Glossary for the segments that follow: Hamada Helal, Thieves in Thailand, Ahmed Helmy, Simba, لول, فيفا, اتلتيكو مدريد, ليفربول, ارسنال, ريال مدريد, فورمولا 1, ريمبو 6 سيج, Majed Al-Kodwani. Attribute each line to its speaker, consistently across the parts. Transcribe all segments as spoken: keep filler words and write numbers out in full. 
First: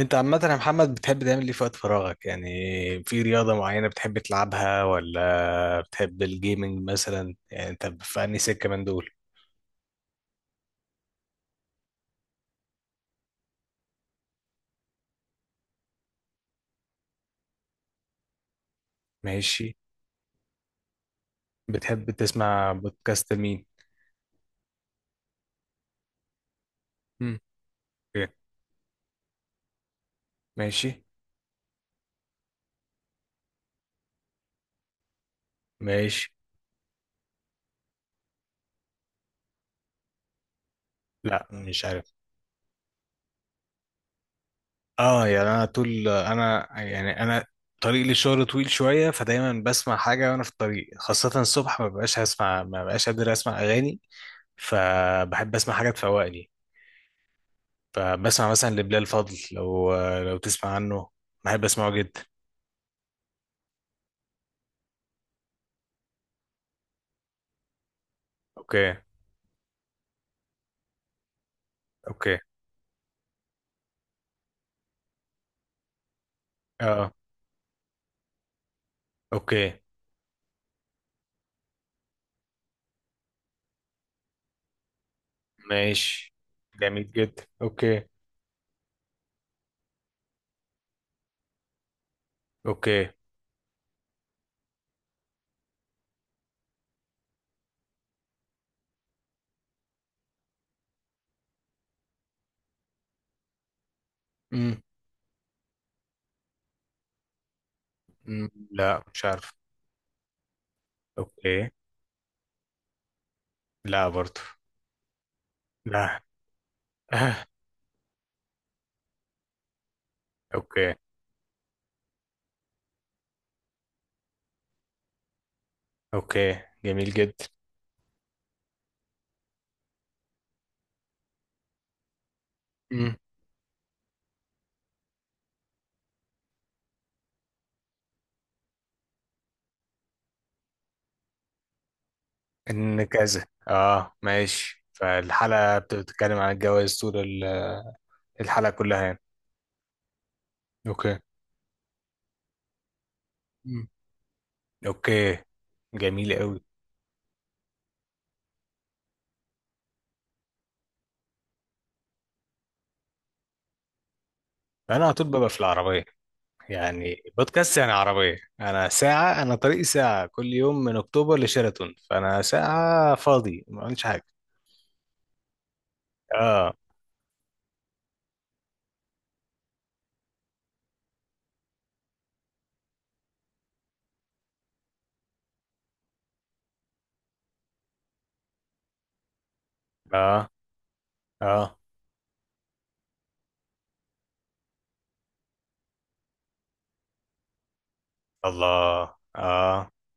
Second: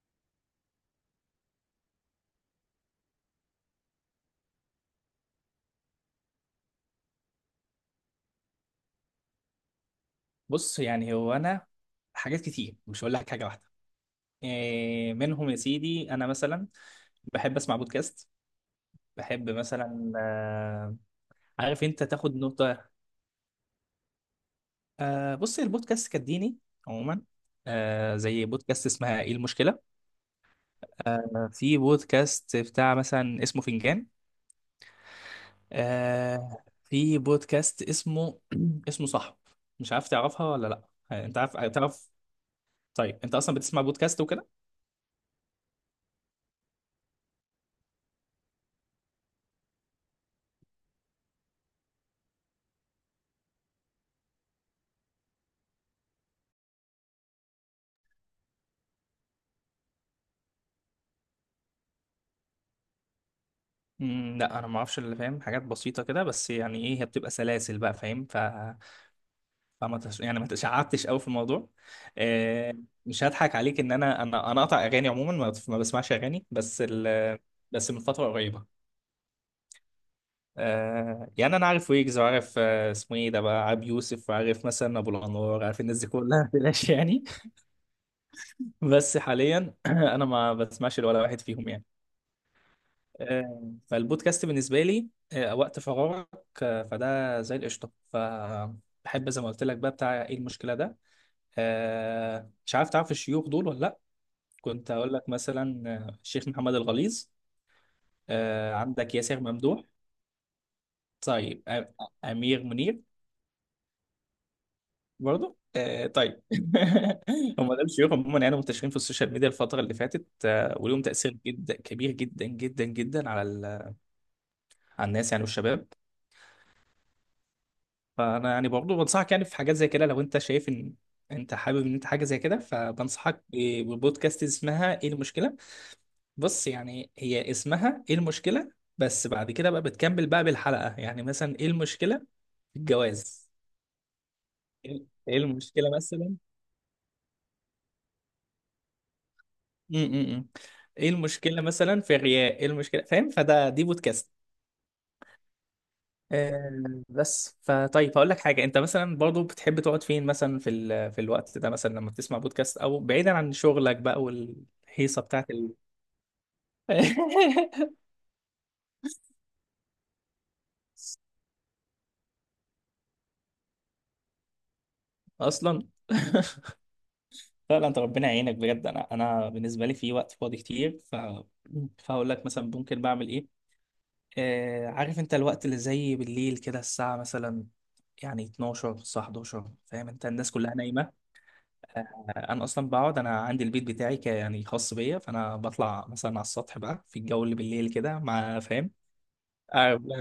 Speaker 1: انت عامة يا محمد، بتحب تعمل ايه في وقت فراغك يعني؟ في رياضة معينة بتحب تلعبها، ولا بتحب الجيمنج مثلا؟ يعني انت في انهي سكة من دول؟
Speaker 2: بص، يعني هو انا حاجات كتير. مش هقول لك حاجه واحده. إيه منهم يا سيدي. انا مثلا بحب اسمع بودكاست. بحب
Speaker 1: ماشي.
Speaker 2: مثلا آه عارف انت
Speaker 1: بتحب
Speaker 2: تاخد
Speaker 1: تسمع
Speaker 2: نقطه.
Speaker 1: بودكاست مين؟
Speaker 2: آه بص، البودكاست كديني عموما.
Speaker 1: مم.
Speaker 2: آه
Speaker 1: اوكي.
Speaker 2: زي بودكاست اسمها ايه المشكله.
Speaker 1: ماشي،
Speaker 2: آه، في بودكاست بتاع مثلا اسمه فنجان.
Speaker 1: ماشي.
Speaker 2: آه في بودكاست اسمه اسمه صح. مش عارف تعرفها ولا لا. آه، انت
Speaker 1: لا،
Speaker 2: عارف
Speaker 1: مش
Speaker 2: تعرف؟
Speaker 1: عارف.
Speaker 2: طيب انت اصلا بتسمع بودكاست وكده؟
Speaker 1: اه، يعني انا طول انا يعني انا طريق للشغل طويل شوية، فدايما بسمع حاجة وانا في الطريق، خاصة الصبح ما ببقاش هسمع ما ببقاش قادر اسمع اغاني، فبحب اسمع حاجة تفوقني. فبسمع مثلا لبلال فضل، لو لو تسمع عنه. بحب اسمعه جدا.
Speaker 2: مم، لا انا ما اعرفش اللي فاهم. حاجات بسيطه كده بس، يعني ايه، هي بتبقى سلاسل بقى، فاهم. ف...
Speaker 1: اوكي،
Speaker 2: فما تش... يعني ما تشعبتش قوي في الموضوع.
Speaker 1: اوكي.
Speaker 2: آه، مش هضحك عليك، ان انا انا انا قاطع اغاني عموما. ما, ما بسمعش اغاني. بس
Speaker 1: اه،
Speaker 2: ال... بس من فتره قريبه.
Speaker 1: اوكي.
Speaker 2: آه، يعني انا عارف ويجز، وعارف آه، اسمه ايه ده بقى، عبد يوسف، وعارف مثلا ابو الانوار. عارف الناس دي
Speaker 1: ماشي،
Speaker 2: كلها، بلاش
Speaker 1: جميل
Speaker 2: يعني.
Speaker 1: جدا. اوكي،
Speaker 2: بس حاليا انا ما بسمعش ولا واحد فيهم يعني.
Speaker 1: اوكي.
Speaker 2: آه، فالبودكاست بالنسبة لي، آه، وقت فراغك، آه، فده زي القشطة. فبحب زي ما قلت لك بقى بتاع ايه المشكلة ده. آه، مش عارف تعرف الشيوخ دول ولا لأ؟
Speaker 1: امم.
Speaker 2: كنت هقول لك مثلا آه، الشيخ محمد الغليظ،
Speaker 1: أمم.
Speaker 2: آه،
Speaker 1: لا،
Speaker 2: عندك
Speaker 1: مش
Speaker 2: ياسر
Speaker 1: عارف.
Speaker 2: ممدوح. طيب
Speaker 1: اوكي.
Speaker 2: آه، أمير منير.
Speaker 1: لا، برضو.
Speaker 2: برضه آه،
Speaker 1: لا.
Speaker 2: طيب.
Speaker 1: آه.
Speaker 2: هم دول الشيوخ عموما، يعني منتشرين في السوشيال ميديا الفترة اللي فاتت. آه،
Speaker 1: اوكي،
Speaker 2: وليهم تأثير جدا كبير، جدا جدا جدا، على ال- على الناس يعني والشباب.
Speaker 1: اوكي. جميل جدا.
Speaker 2: فانا يعني برضه بنصحك، يعني في حاجات زي كده، لو انت شايف ان انت حابب ان انت حاجه زي كده،
Speaker 1: امم.
Speaker 2: فبنصحك ب- ببودكاست اسمها ايه المشكله. بص يعني هي اسمها ايه المشكله، بس بعد كده بقى بتكمل بقى بالحلقه. يعني مثلا ايه المشكله في
Speaker 1: ان كذا،
Speaker 2: الجواز،
Speaker 1: اه ماشي.
Speaker 2: ايه إيه
Speaker 1: فالحلقة
Speaker 2: المشكله مثلا.
Speaker 1: بتتكلم عن الجواز طول ال- الحلقة كلها يعني.
Speaker 2: م -م -م. ايه
Speaker 1: اوكي.
Speaker 2: المشكله مثلا في الرياء، ايه المشكله، فاهم؟ فده دي
Speaker 1: أمم.
Speaker 2: بودكاست.
Speaker 1: اوكي، جميل قوي.
Speaker 2: آه، بس فطيب هقول لك حاجه. انت مثلا برضو بتحب تقعد فين مثلا في ال... في الوقت ده، مثلا لما بتسمع بودكاست، او بعيدا عن شغلك بقى،
Speaker 1: انا على
Speaker 2: والهيصه
Speaker 1: طول
Speaker 2: بتاعت
Speaker 1: ببقى في
Speaker 2: ال...
Speaker 1: العربية، يعني بودكاست يعني عربية. أنا ساعة، أنا طريقي ساعة كل يوم من أكتوبر لشيراتون، فأنا ساعة فاضي ما عملتش حاجة.
Speaker 2: اصلا.
Speaker 1: آه.
Speaker 2: فعلا انت ربنا يعينك بجد. انا، انا بالنسبه لي في وقت فاضي كتير، ف فهقول لك مثلا ممكن بعمل ايه. آه عارف انت الوقت اللي زي بالليل كده، الساعه مثلا يعني اثنا عشر، الساعه حداشر، فاهم انت، الناس
Speaker 1: آه.
Speaker 2: كلها نايمه.
Speaker 1: آه.
Speaker 2: آه، انا اصلا بقعد، انا عندي البيت بتاعي، ك- يعني خاص بيا، فانا بطلع مثلا على السطح بقى في الجو اللي بالليل كده، مع، فاهم؟
Speaker 1: الله، آه.
Speaker 2: اعمل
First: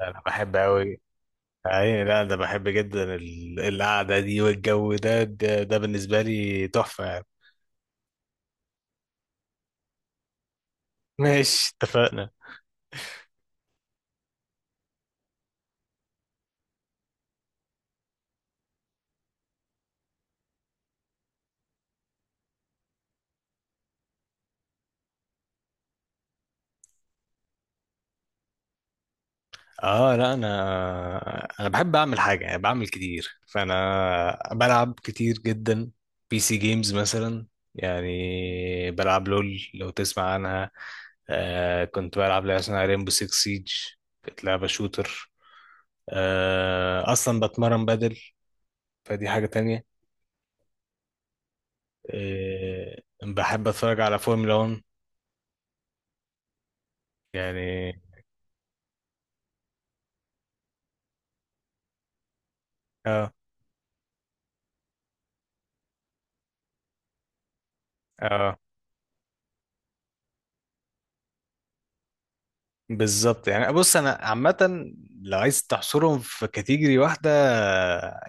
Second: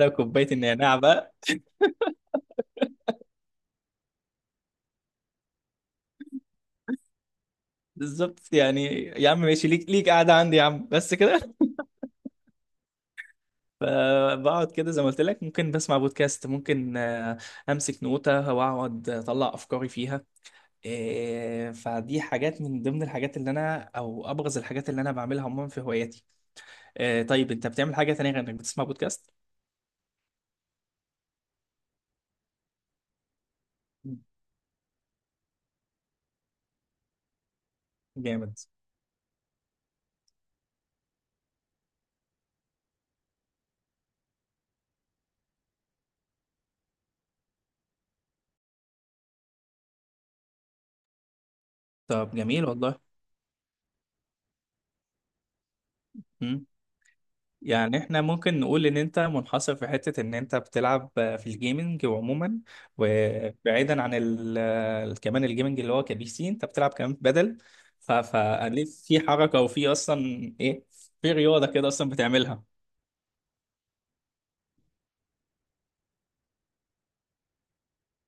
Speaker 1: ده
Speaker 2: لك
Speaker 1: أنا
Speaker 2: كوبايه
Speaker 1: بحب
Speaker 2: النعناع
Speaker 1: أوي.
Speaker 2: بقى.
Speaker 1: أي، لا ده بحب جدا ال- القعدة دي والجو ده ده, ده بالنسبة لي تحفة يعني.
Speaker 2: بالظبط يعني يا عم، ماشي ليك، ليك قاعده عندي يا عم بس كده.
Speaker 1: ماشي، اتفقنا.
Speaker 2: فبقعد كده زي ما قلت لك، ممكن بسمع بودكاست، ممكن آه، امسك نوتة واقعد اطلع افكاري فيها. آه، فدي حاجات من ضمن الحاجات اللي انا، او ابرز الحاجات اللي انا بعملها عموما في هواياتي. آه، طيب انت بتعمل حاجه تانية غير انك بتسمع بودكاست؟
Speaker 1: اه لا، انا انا بحب اعمل حاجه، يعني بعمل كتير، فانا بلعب كتير جدا بي سي جيمز مثلا.
Speaker 2: جامد.
Speaker 1: يعني بلعب لول، لو تسمع عنها. آه كنت بلعب لعبه اسمها ريمبو سيكس سيج، كانت لعبه شوتر. آه اصلا بتمرن بدل، فدي حاجه تانية.
Speaker 2: طب جميل
Speaker 1: آه
Speaker 2: والله.
Speaker 1: بحب اتفرج على فورمولا واحد
Speaker 2: مم.
Speaker 1: يعني.
Speaker 2: يعني احنا ممكن نقول ان انت منحصر في حتة ان انت بتلعب في الجيمنج عموما،
Speaker 1: اه،
Speaker 2: وبعيدا عن ال كمان الجيمنج اللي هو كبي سي، انت بتلعب كمان بدل. ف
Speaker 1: اه
Speaker 2: فليه في حركة، وفي اصلا ايه، في رياضة كده اصلا بتعملها.
Speaker 1: بالظبط. يعني بص انا عامه، لو عايز تحصرهم في كاتيجوري واحده،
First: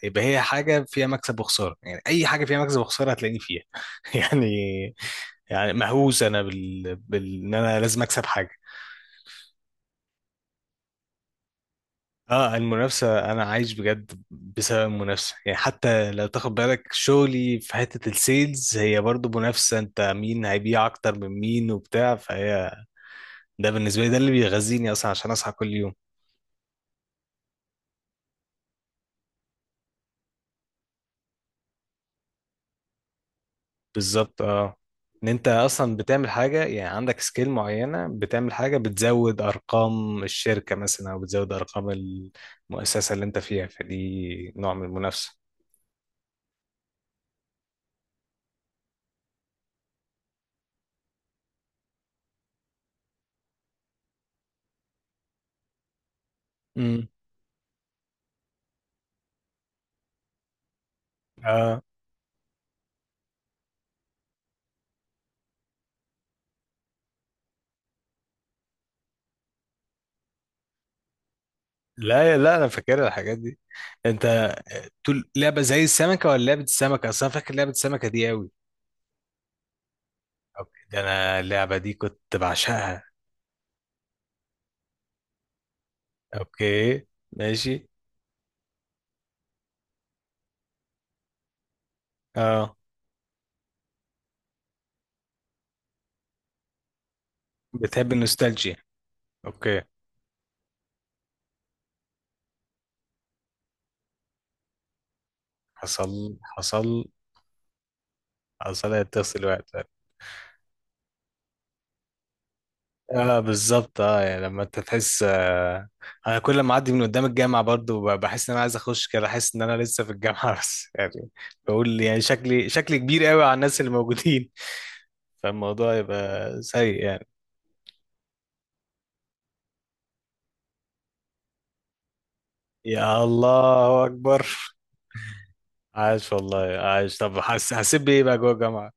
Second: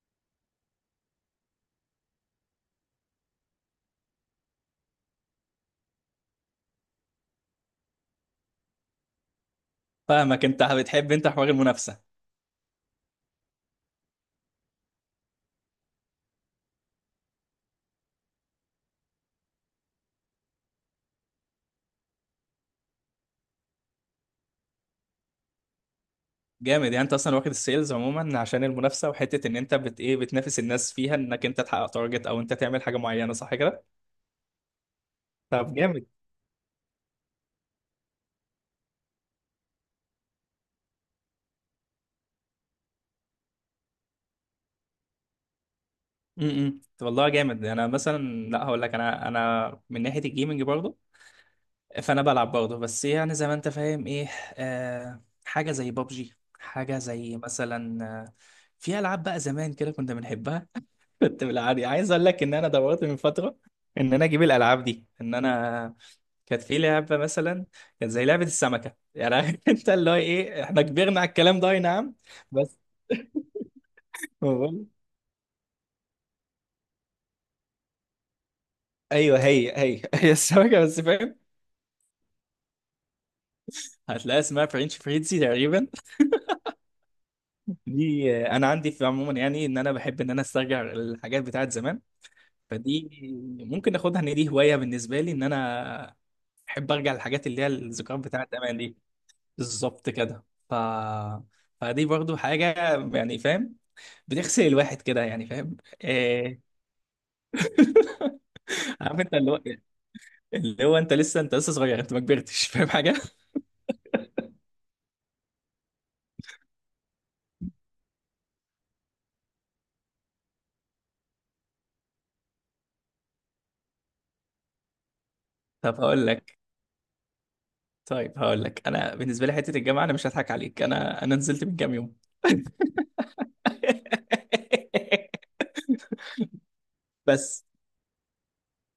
Speaker 1: يبقى هي حاجه فيها مكسب وخساره. يعني اي حاجه فيها مكسب وخساره هتلاقيني فيها. يعني، يعني مهووس انا بال... بال... ان انا لازم اكسب حاجه.
Speaker 2: فاهمك، انت بتحب انت حوار المنافسة.
Speaker 1: اه، المنافسه انا عايش بجد بسبب المنافسه، يعني حتى لو تاخد بالك شغلي في حته السيلز، هي برضو منافسه. انت مين هيبيع اكتر من مين وبتاع، فهي ده بالنسبه لي ده اللي بيغذيني اصلا عشان اصحى كل يوم.
Speaker 2: جامد. يعني انت اصلا واخد السيلز عموما عشان المنافسة، وحتة ان انت بت ايه، بتنافس الناس فيها انك انت تحقق تارجت، او انت تعمل حاجة معينة، صح كده؟
Speaker 1: بالظبط، اه. ان انت
Speaker 2: طب
Speaker 1: اصلا
Speaker 2: جامد.
Speaker 1: بتعمل حاجه، يعني عندك سكيل معينه، بتعمل حاجه بتزود ارقام الشركه مثلا او بتزود ارقام المؤسسه اللي انت فيها، فدي نوع من المنافسه.
Speaker 2: امم، والله جامد. انا مثلا، لا هقول لك، انا، انا من ناحيه الجيمنج برضه، فانا بلعب برضه، بس يعني زي ما انت فاهم ايه، آه حاجه زي بابجي، حاجه
Speaker 1: امم.
Speaker 2: زي مثلا آه في العاب بقى زمان كده كنا بنحبها. كنت
Speaker 1: اه
Speaker 2: بالعادي عايز اقول لك ان انا دورت من فتره ان انا اجيب الالعاب دي، ان انا كانت في لعبه مثلا، كانت زي لعبه السمكه يعني. انت اللي هو ايه، احنا كبرنا على الكلام ده، اي نعم،
Speaker 1: لا، لا انا
Speaker 2: بس
Speaker 1: فاكر الحاجات دي. انت
Speaker 2: هو-
Speaker 1: تقول لعبه زي السمكه ولا لعبه السمكه اصلا؟ فاكر لعبه السمكه دي قوي.
Speaker 2: ايوه، هي هي هي السمكه
Speaker 1: اوكي،
Speaker 2: بس،
Speaker 1: ده
Speaker 2: فاهم.
Speaker 1: انا اللعبه دي كنت بعشقها.
Speaker 2: هتلاقيها اسمها فرنش فريتزي تقريبا.
Speaker 1: اوكي، ماشي.
Speaker 2: دي آه، انا عندي في عموما يعني، ان انا بحب ان انا استرجع الحاجات بتاعت زمان.
Speaker 1: اه،
Speaker 2: فدي ممكن اخدها ان دي هوايه بالنسبه لي، ان انا احب ارجع للحاجات اللي هي
Speaker 1: بتحب
Speaker 2: الذكريات بتاعت زمان
Speaker 1: النوستالجيا.
Speaker 2: دي.
Speaker 1: اوكي.
Speaker 2: بالظبط كده. ف فدي برضو حاجه، يعني فاهم، بتغسل الواحد كده، يعني فاهم.
Speaker 1: حصل،
Speaker 2: آه،
Speaker 1: حصل. حصل،
Speaker 2: عارف انت
Speaker 1: اتصل
Speaker 2: اللي هو،
Speaker 1: الوقت.
Speaker 2: اللي هو انت لسه انت لسه صغير، انت ما كبرتش، فاهم حاجه.
Speaker 1: اه بالظبط. اه، يعني لما انت تحس، آه انا كل ما اعدي من قدام الجامعه، برضو ب- بحس ان انا عايز اخش كده، احس ان انا لسه في الجامعه. بس يعني بقول يعني شكلي شكلي كبير قوي على الناس اللي موجودين. فالموضوع
Speaker 2: طب هقول
Speaker 1: يبقى
Speaker 2: لك
Speaker 1: سيء يعني.
Speaker 2: طيب هقول لك، انا بالنسبه لي حته الجامعه، انا مش هضحك عليك، انا انا نزلت من كام يوم.
Speaker 1: يا الله اكبر. عايش والله عايش. طب
Speaker 2: بس
Speaker 1: حس هسيب ايه بقى جوه الجامعه.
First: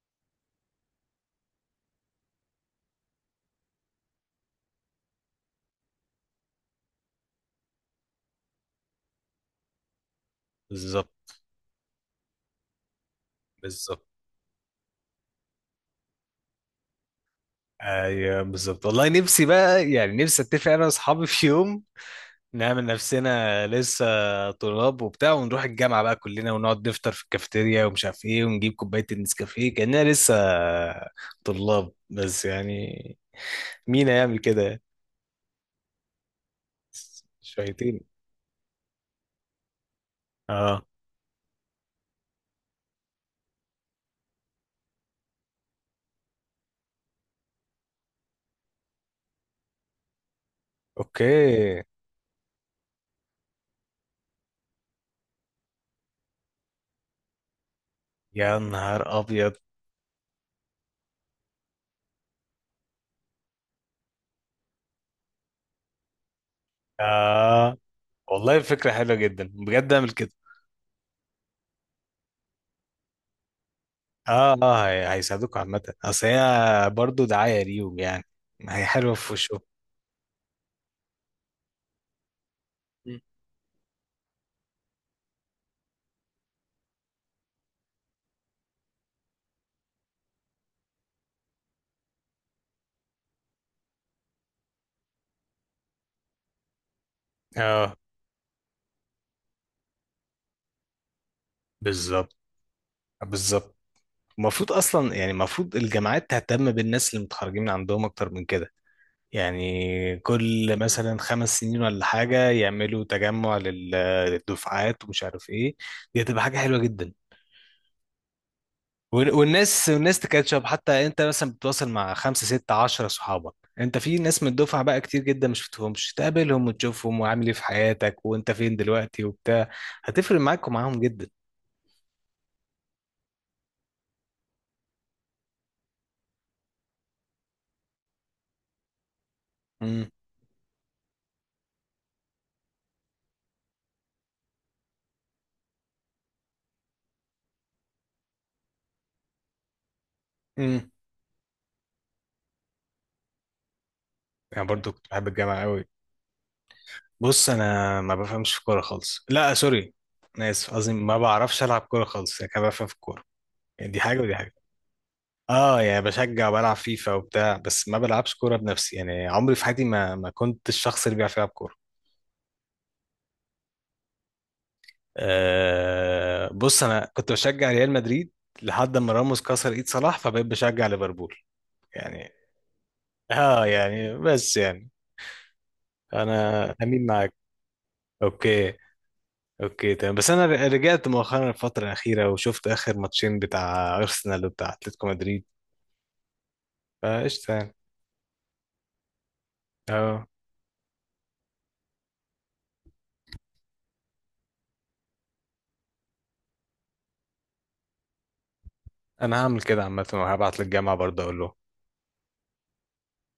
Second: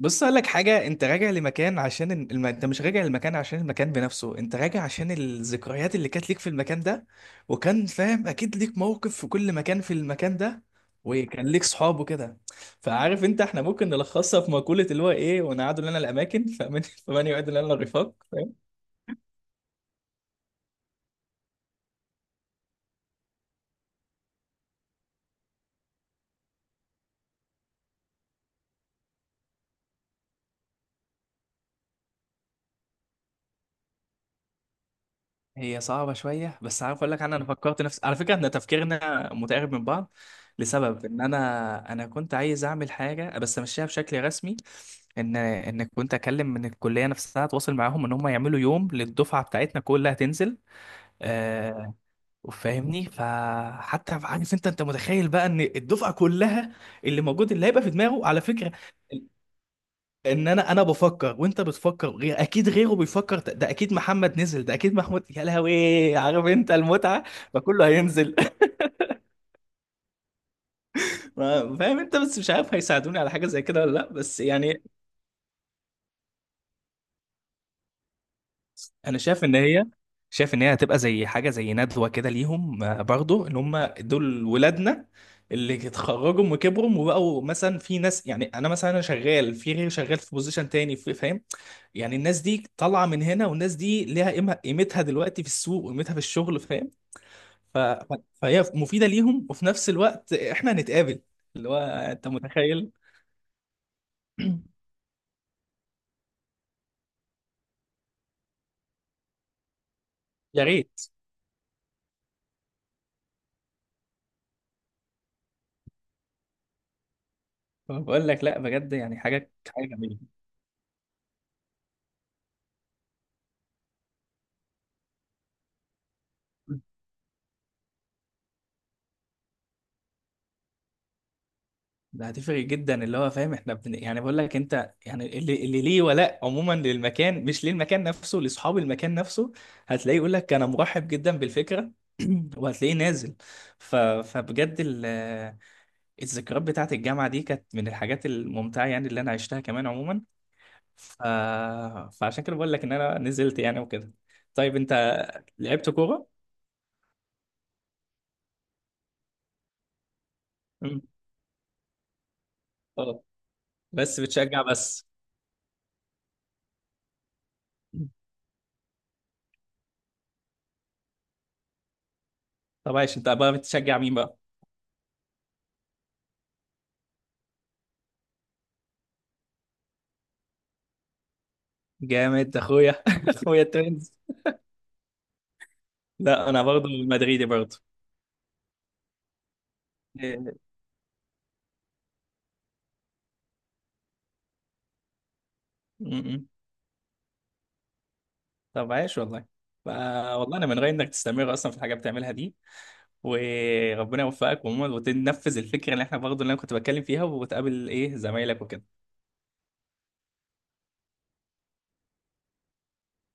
Speaker 2: بص اقول لك حاجه، انت راجع لمكان عشان الم... انت مش راجع للمكان عشان المكان بنفسه، انت راجع عشان الذكريات اللي كانت ليك في المكان ده، وكان فاهم اكيد ليك موقف في كل مكان، في المكان ده،
Speaker 1: بالظبط.
Speaker 2: وكان ليك صحاب وكده. فعارف انت، احنا ممكن
Speaker 1: بالظبط.
Speaker 2: نلخصها في مقوله، اللي هو ايه، ونقعدوا لنا الاماكن، فمن فمن يعد لنا الرفاق.
Speaker 1: ايوه بالظبط، والله نفسي بقى، يعني نفسي اتفق انا واصحابي في يوم، نعمل نفسنا لسه طلاب وبتاع، ونروح الجامعة بقى كلنا، ونقعد نفطر في الكافيتيريا، ومش عارف ايه، ونجيب كوباية النسكافيه كأننا لسه طلاب، بس يعني مين هيعمل كده يعني؟
Speaker 2: هي صعبة شوية، بس عارف أقول لك، أنا أنا فكرت نفس،
Speaker 1: شويتين.
Speaker 2: على فكرة إحنا تفكيرنا متقارب من بعض،
Speaker 1: اه.
Speaker 2: لسبب إن أنا أنا كنت عايز أعمل حاجة بس أمشيها بشكل رسمي. إن إن كنت أكلم من الكلية نفسها، أتواصل معاهم إن هم يعملوا يوم للدفعة بتاعتنا كلها تنزل.
Speaker 1: اوكي،
Speaker 2: آه فاهمني. فحتى عارف أنت أنت متخيل بقى إن الدفعة كلها، اللي موجود اللي هيبقى في دماغه، على
Speaker 1: يا
Speaker 2: فكرة،
Speaker 1: نهار ابيض.
Speaker 2: ان انا انا بفكر وانت بتفكر غير، اكيد غيره بيفكر ده ده اكيد محمد نزل، ده اكيد محمود، يا لهوي، عارف انت المتعه.
Speaker 1: اه
Speaker 2: فكله هينزل.
Speaker 1: والله فكرة حلوة جدا، بجد اعمل كده.
Speaker 2: ما- فاهم انت، بس مش عارف هيساعدوني على حاجه زي كده ولا لا، بس
Speaker 1: اه،
Speaker 2: يعني.
Speaker 1: اه هي- هيساعدوك عامة، اصل هي برضه دعاية ليهم يعني، هي حلوة
Speaker 2: انا
Speaker 1: في
Speaker 2: شايف ان
Speaker 1: وشهم.
Speaker 2: هي شايف ان هي هتبقى زي حاجه زي ندوه كده ليهم، آه، برضو ان هم دول ولادنا اللي اتخرجوا وكبروا وبقوا، مثلا في ناس، يعني انا مثلا انا شغال في غيري شغال في بوزيشن تاني، في- فاهم، يعني الناس دي طالعه من هنا، والناس دي ليها قيمة، قيمتها دلوقتي في السوق، وقيمتها في الشغل، فاهم. ف...
Speaker 1: اه
Speaker 2: ف- فهي مفيده ليهم، وفي نفس الوقت احنا هنتقابل، اللي هو انت
Speaker 1: بالظبط.
Speaker 2: متخيل.
Speaker 1: بالظبط. المفروض اصلا، يعني المفروض الجامعات تهتم بالناس اللي متخرجين من عندهم اكتر من كده، يعني
Speaker 2: يا
Speaker 1: كل
Speaker 2: ريت.
Speaker 1: مثلا خمس سنين ولا حاجه يعملوا تجمع لل- للدفعات، ومش عارف ايه. دي هتبقى حاجه حلوه جدا.
Speaker 2: بقول لك لا، بجد يعني
Speaker 1: وال-
Speaker 2: حاجه، حاجه
Speaker 1: والناس
Speaker 2: جميله.
Speaker 1: والناس تكاتشب، حتى انت مثلا بتتواصل مع خمسه سته عشره صحابك. انت في ناس من الدفعه بقى كتير جدا مش بتشوفهمش، تقابلهم وتشوفهم وعامل ايه في حياتك وانت فين دلوقتي وبتاع، هتفرق معاك ومعاهم جدا.
Speaker 2: ده هتفرق جدا، اللي هو فاهم احنا بن... يعني بقول لك انت، يعني اللي, اللي ليه ولاء عموما للمكان، مش للمكان نفسه، لاصحاب المكان نفسه.
Speaker 1: امم.
Speaker 2: هتلاقيه يقول لك انا مرحب جدا بالفكره. وهتلاقيه نازل. ف... فبجد ال... الذكريات بتاعت الجامعه دي كانت من الحاجات الممتعه، يعني اللي انا عشتها كمان عموما.
Speaker 1: امم.
Speaker 2: ف... فعشان كده بقول لك ان انا نزلت يعني وكده.
Speaker 1: يعني
Speaker 2: طيب انت
Speaker 1: برضو كنت بحب الجامعه قوي.
Speaker 2: لعبت كوره؟
Speaker 1: بص انا ما بفهمش في كوره خالص. لا، سوري. انا اسف، قصدي
Speaker 2: مم.
Speaker 1: ما بعرفش العب كوره خالص، يعني كده بفهم في
Speaker 2: اه،
Speaker 1: الكوره، يعني دي
Speaker 2: بس
Speaker 1: حاجه ودي حاجه.
Speaker 2: بتشجع بس؟
Speaker 1: اه يعني بشجع وبلعب فيفا وبتاع، بس ما بلعبش كوره بنفسي. يعني عمري في حياتي ما ما كنت الشخص اللي بيعرف يلعب كوره.
Speaker 2: طب عايش، انت بقى بتشجع مين بقى؟
Speaker 1: آه بص انا كنت بشجع ريال مدريد، لحد ما راموس كسر ايد صلاح، فبقيت بشجع ليفربول يعني.
Speaker 2: جامد، اخويا. اخويا
Speaker 1: اه
Speaker 2: التوينز.
Speaker 1: يعني بس يعني
Speaker 2: لا، انا
Speaker 1: انا
Speaker 2: برضه
Speaker 1: امين معاك.
Speaker 2: مدريدي برضه.
Speaker 1: اوكي، اوكي تمام. بس انا
Speaker 2: إيه.
Speaker 1: ر- رجعت مؤخرا الفتره الاخيره، وشفت اخر ماتشين بتاع ارسنال وبتاع اتلتيكو مدريد،
Speaker 2: م-م.
Speaker 1: فقشطه يعني.
Speaker 2: طب عايش والله. ف-
Speaker 1: اه،
Speaker 2: والله انا من رايي انك تستمر اصلا في الحاجه بتعملها دي، وربنا يوفقك، ومو- وتنفذ الفكره اللي احنا برضه، اللي انا كنت بتكلم فيها، وتقابل ايه زمايلك وكده.
Speaker 1: انا هعمل كده عامه، وهبعت للجامعه برضه اقول لهم.